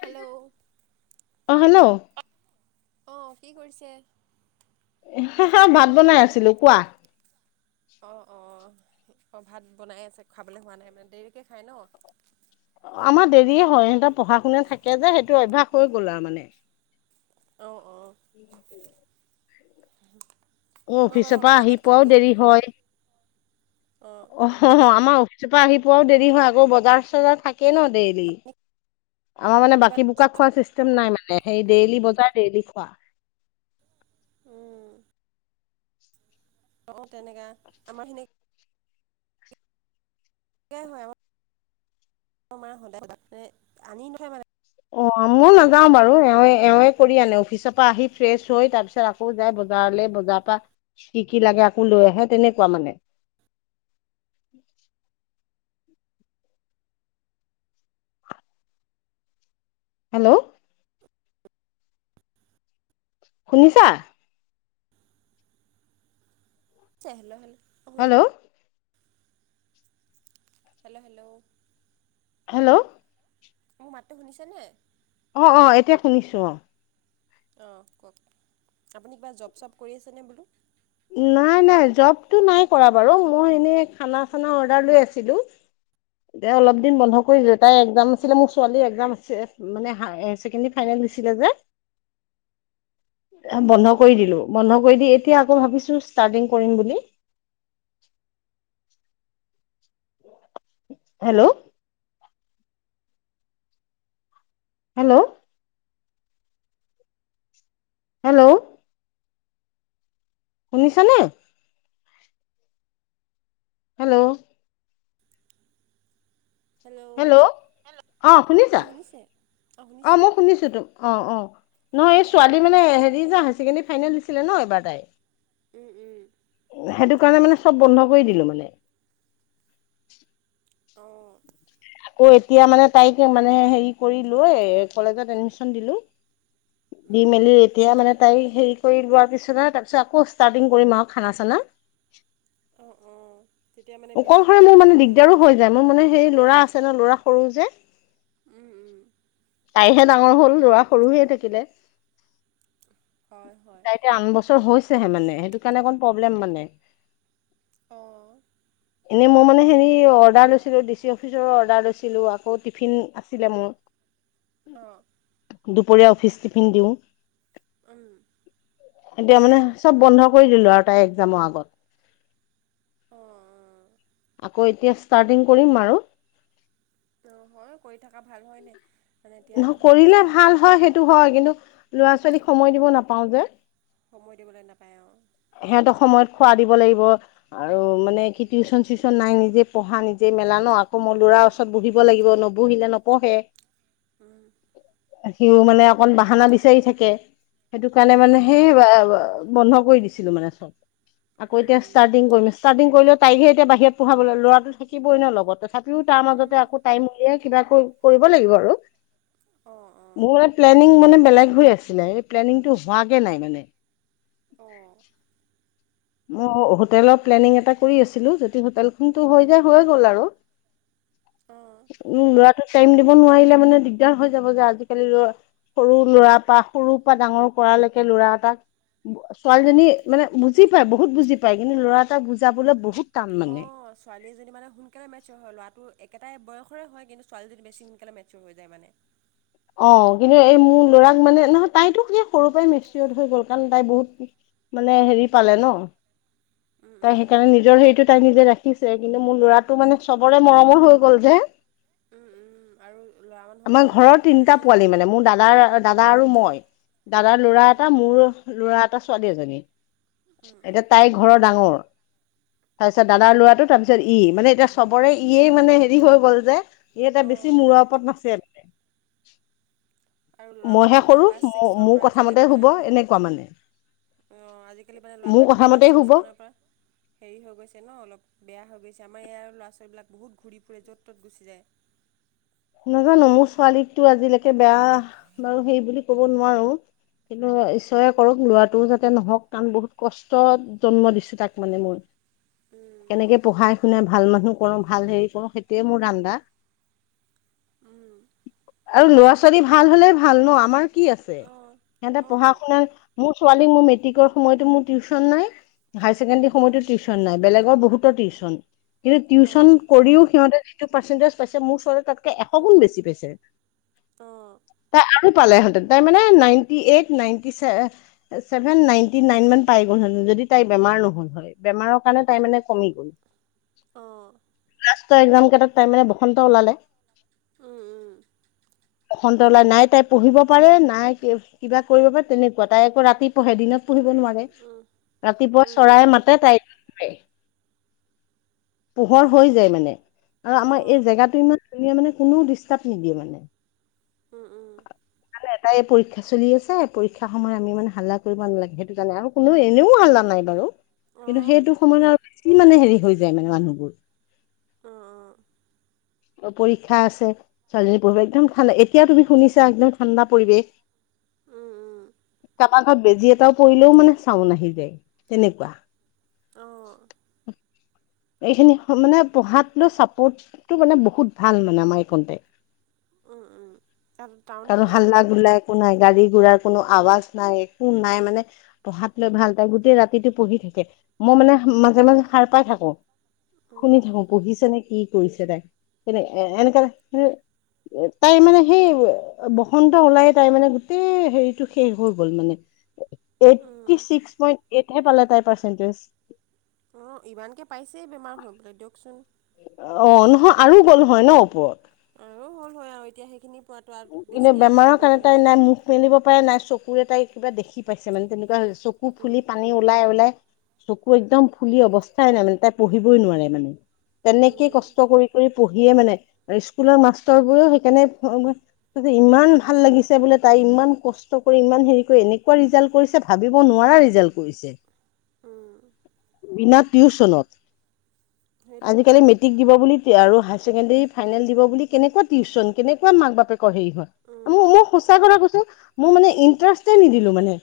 Hello! অ hello অঁ কি কৰিছে? হা হা ভাত হেল্ল' বনাই হেল্ল' আছিলো কোৱা। অঁ অঁ অঁ ভাত বনাই আছে খাবলৈ হোৱা নাই মানে দেৰিকৈ খায় ন। আমাৰ দেৰিয়ে হয় সিহতৰ পঢ়া শুননা থাকে যে সেইটো অভ্যাস হৈ গ'ল আৰু মানে। অ, অ, [inaudible] [unintelligible] মোৰ অফিচৰ পৰা অলপ আহি আগত পোৱাও খালোঁ দেৰি হয় অঁ অ অ আমাৰ অফিচৰ পৰা আহি পোৱাও দেৰি হয় আকৌ বজাৰ চজাৰ থাকেই ন ডেইলি। আমাৰ মানে বাকী বোকা খোৱা চিষ্টেম নাই মানে হে ডেইলি বজাৰ ডেইলি খোৱা। উম অ টেনেকা আমাৰ খিনি। [unintelligible] অ মই নাযাও বাৰু এওঁৱ এওঁৱে কৰি আনে অফিচৰ পৰা আহি ফ্ৰেছ হৈ তাৰপিছত আকৌ যায় বজাৰলৈ বজাৰৰ পৰা কি কি লাগে আকৌ লৈ আহে তেনেকুৱা মানে। হেল্ল', শুনিছা। [unintelligible] হেল্ল', হেল্ল', হেল্ল', হেল্ল', মোৰ মাতটো শুনিছে নে। অ অ এতিয়া শুনিছোঁ অ, অঁ কওক আপুনি কিবা জব চব কৰি আছেনে বোলো। নাই নাই জবটো নাই কৰা বাৰু মই এনে খানা চানা অৰ্ডাৰ লৈ আছিলো। এতিয়া অলপ দিন বন্ধ কৰিছিল তাই একজাম আছিলে মোৰ ছোৱালীৰ এক্সজাম আছে। মানে ছেকেণ্ডে ফাইনেল দিছিলে যে। বন্ধ কৰি দিলো বন্ধ কৰি দি এতিয়া আকৌ ভাবিছো ষ্টাৰ্টিং কৰিম বুলি। হেল্ল', হেল্ল', হেল্ল', শুনিছানে। হেল্ল', হেল্ল' অঁ শুনিছা হেল্ল' শুনিছে অঁ মই শুনিছোঁ তো, অ অ নহয় এই ছোৱালী মানে হেৰি যে হায়াৰ ছেকেণ্ডৰী ফাইনেল দিছিলে ন এবাৰ তাই। উম উম, সেইটো কাৰণে মানে চব বন্ধ কৰি দিলো মানে। অঁ আকৌ এতিয়া মানে তাইকে মানে হেৰি কৰি লৈ কলেজত এডমিশ্যন দিলো। দি অঁ মেলি এতিয়া মানে তাই হেৰি কৰি লোৱাৰ পিছত আৰু তাৰপিছত আকৌ ষ্টাৰ্টিং কৰিম আৰু খানা চানা। অঁ অঁ তেতিয়া মানে বিজি অকলশৰে থকা মোৰ হয় মানে ন দিগদাৰো সেইকেইদিন হৈ যায় মোৰ মানে সেই ল'ৰা আছে ন ল'ৰা সৰু যে, উম উম। তাইহে ডাঙৰ হ'ল ল'ৰা সৰু হৈয়ে থাকিলে। হয় হয় তাইতিয়া আন বছৰ হৈছেহে মানে সেইটো কাৰণে অকণ প্ৰব্লেম মানে। অঁ এনেই মই মানে হেৰি অৰ্ডাৰ লৈছিলোঁ ডি চি অফিচৰ অৰ্ডাৰ লৈছিলোঁ আকৌ টিফিন আছিলে মোৰ। [inaudible] অঁ দুপৰীয়া অফিচ টিফিন দিওঁ। উম এতিয়া মানে চব বন্ধ কৰি দিলো আৰু তাই এক্জামৰ আগত- অঁ অঁ আকৌ এতিয়া ষ্টাৰ্টিং কৰিম আৰু অঁ হয় কৰি থকা ভাল হয়নে। মানে এতিয়া ন ধৰক কৰিলে এনেকৈ ভাল হয় সেইটো হয় কিন্তু ল'ৰা ছোৱালীক সময় দিব নাপাওঁ যে সময় দিবলৈ নাপায়। আৰু সিহঁতৰ সময়ত খোৱা দিব লাগিব। আৰু মানে কি টিউশচন, চিউচন নাই নিজে পঢ়া নিজে মেলা ন মোৰ লৰা ওচৰত বহিব লাগিব নবহিলে ন। উ সিও মানে অকণ বাহানা বিচাৰি থাকে। সেইটো কাৰণে মানে সেই বন্ধ কৰি দিছিলো মানে চব আকৌ উম উম এতিয়াষ্টাৰ্টিং কৰিম ষ্টাৰটিং কৰিলে তাইকহে এতিয়া বাহিৰ পঢ়াব ল'ৰাটো। থাকিবই ন লগত তথাপিও তাৰ উম মাজতে আকৌ টাইম উলিয়াই কিবা কৰিব লাগিব। আৰু অঁ অঁ মোৰ প্লেনিং মানে বেলেগ হৈ আছিলে এই প্লেনিংটো হোৱাকে নাই। মানে অঁ অ হোটেলৰ প্লেনিং এটা কৰি আছিলো যদি হোটেলখনতো হৈ উম যায় হৈ গ'ল। আৰু [inaudible] অঁ উম ল'ৰাটোক টাইম দিব নোৱাৰিলে মানে দিগদাৰ হৈ যাব যে আজিকালি ল'ৰা সৰু ল'ৰা পৰা সৰুৰ পৰা ডাঙৰ কৰালৈকে ল'ৰা এটাক ছোৱালীজনী মানে বুজি পায়। বহুত বুজি পায় কিন্তু ল'ৰা এটাক বুজাবলৈ বহুত টান অ মানে ছোৱালীজনী মানে সোনকালে মেচিওৰ' হয় ল'ৰাটো একেটাই বয়সৰে হয় কিন্তু ছোৱালী যদি বেছি সোনকালে মেচিওৰ হৈ যায়। মানে অ কিন্তু এই মোৰ ল'ৰাক মানে নহয় তাইতো স সৰুৰ পৰাই মেচিওৰ হৈ গ'ল কাৰণ তাই বহুত মানে হেৰি পালে ন উম তাই উম সেইকাৰণে নিজৰ হেৰিটো তাই নিজে ৰাখিছে কিন্তু মোৰ ল'ৰাটো মানে চবৰে মৰমৰ হৈ গল যে উম উম আৰু লৰা মানুহক ধৰক দুটা এই পোৱালি মানে মোৰ দাদাৰ -দাদা আৰু মই দাদাৰ ল'ৰা উম এটা মোৰ ল'ৰা, এটা ছোৱালী, এজনী উম উম এতিয়া তাইৰ ঘৰৰ ডাঙৰ। তাৰপিছত দাদাৰ অঁ ল'ৰাটো তাৰপিছত ই মানে এতিয়া চবৰে ইয়ে মানে হেৰি হৈ গল যে। ই এটা বেছি অঁ মূৰৰ ওপৰত নাচে। আৰু ল'ৰা মানুহ মইহে এতিয়া সৰু ক্লাছ ছিক্সৰ পৰা মোৰ কথা আজিকালি মতে মানে হব ধৰক এনেকুৱা মানে। অঁ আজিকালি মানে মোৰ ল'ৰাবিলাক কথা ক্লাছ মতেই শুব ছিক্সমানৰ পৰা। হেৰি হৈ গৈছে ন অলপ বেয়া হৈ গৈছে আমাৰ ইয়াৰ ল'ৰা ছোৱালীবিলাক বহুত ঘূৰি ফুৰে য'ত ত'ত গুচি যায়। নাজানো মোৰ ছোৱালীকতো আজিলৈকে বেয়া বাৰু সেই বুলি ক'ব নোৱাৰো। কিন্তু ঈশ্বৰে, কৰোক ল'ৰাটোও যাতে নহওক তমান বহুত কষ্টত- জন্ম দিছো তাক মানে মই। উম কেনেকে পঢ়াই শুনাই ভাল মানুহ কৰো ভাল হেৰি কৰো সেইটোৱে মোৰ ধান্দা। উম আৰু ল'ৰা ছোৱালী ভাল হলে ভাল ন আমাৰ কি আছে অঁ সিহঁতে অঁ পঢ়া তো শুনাৰ। মোৰ ছোৱালী মোৰ মেট্ৰিকৰ সময়তো মোৰ টিউচন নাই, হায়াৰ ছেকেণ্ডৰী সময়তো অঁ টিউচন [unintelligible] নাই বেলেগৰ বহুতো টিউচন কিন্তু টিউচন অঁ কৰিও সিহঁতে [unintelligible] [unintelligible] পাৰ্চেণ্টেজ পাইছে মোৰ ছোৱালী তাতকে এশ গুণ বেছি পাইছে। তাই আৰু পালেহেঁতেন। তাই মানে ninety eight, ninety চেভে [unintelligible] seven, ninety nine মান পাই গ'ল যদি তাই বেমাৰ নহল হয়, বেমাৰৰ কাৰণে তাই মানে [unintelligible] কমিল। অঁ [inaudible] লাষ্টৰ একজামকেইটাত তাইৰ মানে বসন্ত ওলালে। [unintelligible] উম-উম। [unintelligible] বসন্ত ওলাই [inaudible] নাই তাই পঢ়িব পাৰে, নাই কিবা কৰিব পাৰে তেনেকুৱা তাই আকৌ ৰাতি পঢ়ে, দিনত পঢ়িব নোৱাৰে। উম [unintelligible] [unintelligible] ৰাতিপুৱা চৰাই উম মাতে তাই শোৱে। পোহৰ হৈ যায় মানে আৰু আমাৰ এই উম জেগাটো ইমান [unintelligible] [unintelligible] তেতিয়া মানে কোনো ডিষ্টাৰ্ব নিদিয়ে মানে। উম-উম। [unintelligible] মানে [unintelligible] এটাই পৰীক্ষা চলি আছে, পৰীক্ষা সময়ত আমি মানে হাল্লা কৰিব নালাগে সেইটো কাৰণে আৰু কোনো এনেও হাল্লা নাই বাৰু। [unintelligible] কিন্তু অঁ সেইটো সময়ত আৰু বেছি মানে হেৰি হৈ যায় মানে মানুহবোৰ। [unintelligible] অঁ [inaudible] পৰীক্ষা আছে [unintelligible] ছোৱালীজনী পঢ়িব একদম ঠাণ্ডা। এতিয়া তুমি শুনিছা একদম ঠাণ্ডা পৰিৱেশ। [unintelligible] উম-উম [unintelligible] কাৰোবাৰ ঘৰত বেজি এটাও পৰিলেও মানে চাউন আহি যায় তেনেকুৱা। [unintelligible] অঁ [inaudible] এইখিনি মানে পঢ়াতো চাপোৰ্ট [unintelligible] ত মানে বহুত ভাল মানে আমাৰ এই কনটে [unintelligible] উম-উম। তাত টাউন কাৰো নেকি হাল্লা আপোনালোকৰ তাত? গোল্লা [unintelligible] একো নাই গাড়ী, ঘোঁৰাৰ কোনো আৱাজ নাই, একো নাই মানে [unintelligible] পঢ়াত লৈ ভাল তাই। গোটেই ৰাতিটো পঢ়ি থাকে। মই মানে মাজে-মাজে সাৰ পাই থাকোঁ [unintelligible] উম শুনি থাকোঁ, পঢ়িছে নে কি কৰিছে তাই। [unintelligible] এনে এনেকে ৰাখি [unintelligible] তাই মানে সেই বসন্ত ওলাইয়ে তাই মানে গোটেই হেৰিটো শেষ হৈ গ'ল মানে। [unintelligible] এইটটি অঁ ছিক্স পইন্ট এইটহে পালে তাইৰ পাৰ্চেন্টেজ। [unintelligible] অঁ! ইমানকে পাইছেই বেমাৰ হৈ পেলাই দিয়ক চোন। [unintelligible] অঁ নহয় আৰু গ'ল হয় ন ওপৰত। [unintelligible] অঁ, হ'ল হয় আৰু এতিয়া সেইখিনি পোৱাটো আৰু কিন্তু বেছিকৈ বেমাৰৰ আশাও কাৰণে কৰিব তাই নোৱাৰি নাই ন। [unintelligible] মুখ মেলিব পাৰে নাই চকুৰে তাই কিবা দেখি পাইছে মানে তেনেকুৱা হৈছে চকু উম, ফুলি পানী ওলাই-ওলাই [unintelligible] চকু একদম ফুলি অৱস্থাই নাই মানে তাই পঢ়িবই নোৱাৰে মানে। [unintelligible] তেনেকেই উম, কষ্ট কৰি-কৰি পঢ়িয়েই মানে আৰু স্কুলৰ মাষ্টৰবোৰেও সেইকাৰণে [unintelligible] [unintelligible] ইমান ভাল লাগিছে বোলে, তাই ইমান কষ্ট কৰি, ইমান হেৰি কৰি এনেকুৱা ৰিজাল্ট কৰিছে। ভাবিব নোৱাৰা ৰিজাল্ট কৰিছে। উম, [inaudible] বিনা টিউচনত [inaudible] সেইটোৱেতো আজিকালি [unintelligible] মেট্ৰিক দিব বুলি আৰু হায়াৰ ছেকেণ্ডেৰী ফাইনেল দিব বুলি কেনেকুৱা টিউচন, কেনেকুৱা মাক-বাপেক [unintelligible] [unintelligible] সেই খন [inaudible] উম, মোৰ মই সঁচা কৈছোঁ মই মানে ইন্টাৰেষ্ট নিদিলো মানে।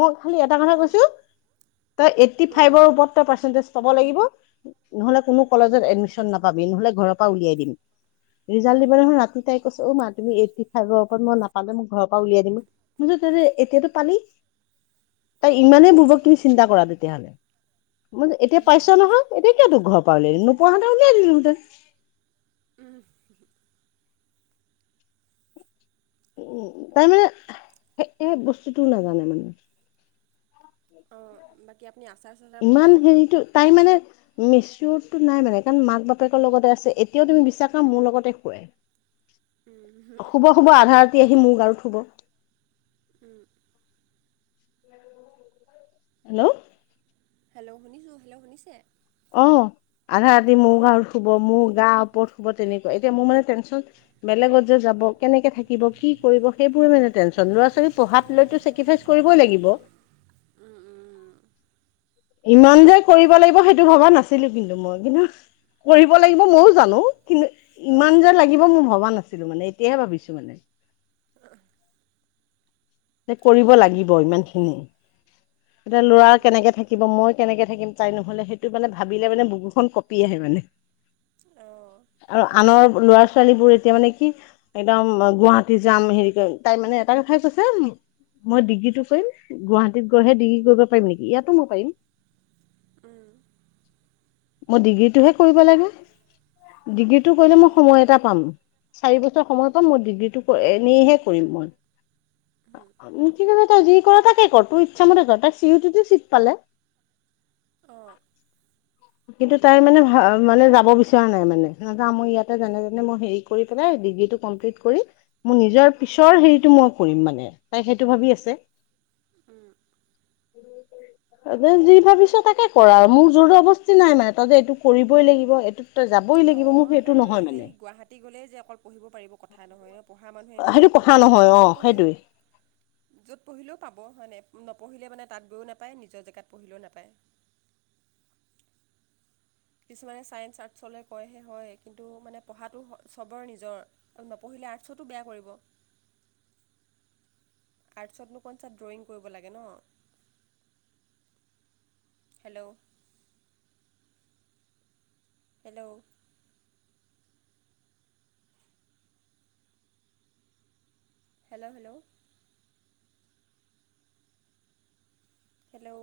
মই খালি এটা কথা কৈছোঁ, তই এইটটি ফাইভৰ ওপৰত তই পাৰ্চেন্টেজ পাব লাগিব [unintelligible] নহ'লে কোনো কলেজত এডমিশ্যন নাপাবি, নহ'লে ঘৰৰ পৰা উলিয়াই দিম। [unintelligible] ৰিজাল্ট দিবৰ দিনাখন ৰাতি তাই কৈছে অ মা [unintelligible] তুমি এইতটি ফাইভৰ ওপৰত মই নাপালে মোক ঘৰৰ পৰা উলিয়াই দিম মই কছো এতিয়াতো পালি। তাই ইমানেই বুৰ্বক তুমি চিন্তা কৰা তেতিয়াহ'লে। মইছো এতিয়া পাইছ নহয় এতিয়া কিয় তোক ঘৰৰ পা ওলিয়াই দিম? নোপোৱাাহাতে উলাই দিলোহোঁতেন। উহ তাই মানে সে বস্তুটো নাজানে মানে। অ বাকী? কি আপুনি আচাৰ চাচাৰ ইমান বনায় ন হেৰিটো তাই মানে মিচুৰদটো নাই মানে, কাৰণ মাক বাপেকৰ লগতে আছে এতিয়াও তুমি বিশ্বাস কৰা মোৰ লগতে শুনে। শুব শুব আধা ৰাতি আহি মোৰ গাৰুত শুব। উম। হেল্ল', হেল্ল' শুনিছোঁ, হেল্ল' শুনিছে? অঁ আধা ৰাতি অঁ মোৰ অঁ গাঁৰুত শুব, মোৰ গা ওপৰত শুব তেনেকুৱা, এতিয়া মোৰ মানে টেনশচন বেলেগত যে যাব, কেনেকে থাকিব, কি কৰিব? সেইবোৰে মানে তেনচন লৰা ছোবালী পঢ়াত লৈ চেকৰিফাইচ কৰিব লাগিব। উম, উম, ইমান যে কৰিব লাগিব, সেইটো ভবা নাছিলো কিন্তু মই কিন্তু কৰিব লাগিব ময়ো জানো, কিন্তু অঁ ইমান যে লাগিব মোও ভবা নাছিলো মানে এতিয়াহে ভাবিছো মানে। অহ কৰিব লাগিব ইমানখিনি। এতিয়া ল'ৰা কেনেকে থাকিব মই কেনেকে থাকিম, তাই নহ'লে সেইটো মানে ভাবিলে মানে বুকুখন কঁপি আহে মানে। [inaudible] অ, আৰু আনৰ ল'ৰা- ছোৱালী বোৰ এতিয়া মানে কি? একদম গুৱাহাটী যাম, হেৰি কয় তাই মানে এটা কথাই কৈছে মই ডিগ্ৰীতটো কৰিম গুৱাহাটীত গৈহে ডিগ্ৰী কৰিব পাৰিম নেকি? ইয়াতো মই পাৰিম। উম। মই ডিগ্ৰীটোহে কৰিব লাগে। ডিগ্ৰীটো কৰিলে মই অঁ সময় এটা পাম। চাৰি বছৰ সময় পাম মই ডিগ্ৰীটো এনেইহে কৰিম মই উ কি কৈছে তই যি কৰ তাকে কৰ, তোৰ ইচ্ছা মতে য, তাই চিইউতিটো চিট পালে। অঁ। কিন্তু তাই মানে ভা মানে যাব বিচৰা নাই মানে, নাযায় মই ইয়াতে যেনে যেনে মই হেৰি। কৰি পেলাই ডিগ্ৰীটো কমপ্লিত কৰি, মোৰ নিজৰ পিছৰ হেৰিটো মই কৰিম মানে তাই সেইটো ভাবি আছে। উম। যে যি ভাবিছ তাকে কৰা আও, মোৰ জোৰ জৱস তি নাই মানে, তই যে এইটো কৰিবই লাগিব, এইটো তই যাবই লাগিব মোৰ সেইটো নহয় মানে। তি গ'লেই যে অকল পঢ়িব পাৰিব কথা নহয়। পঢ়া মানুহে এনো সেইটো ইয়াত কথা পঢিও মানে নহয় অ য'তো পঢ়িও সেইটোৱে য'ত পঢ়িলেও পাব হয় নে? নপঢ়িলে মানে তাত গৈও নাপায় নিজৰ জেগাত পঢ়িলেও নাপায়। কিছুমানে ছায়ন্স আৰ্টছলে কয়হে হয় কিন্তু নে পঢ়াটো চবৰে নিজৰ। অ নপঢ়িলে আৰ্টছতো বেয়া কৰিব। আৰ্টছতনো কনচা ড্ৰয়িং কৰিব লাগে ন? Hello. Hello. Hello hello. Hello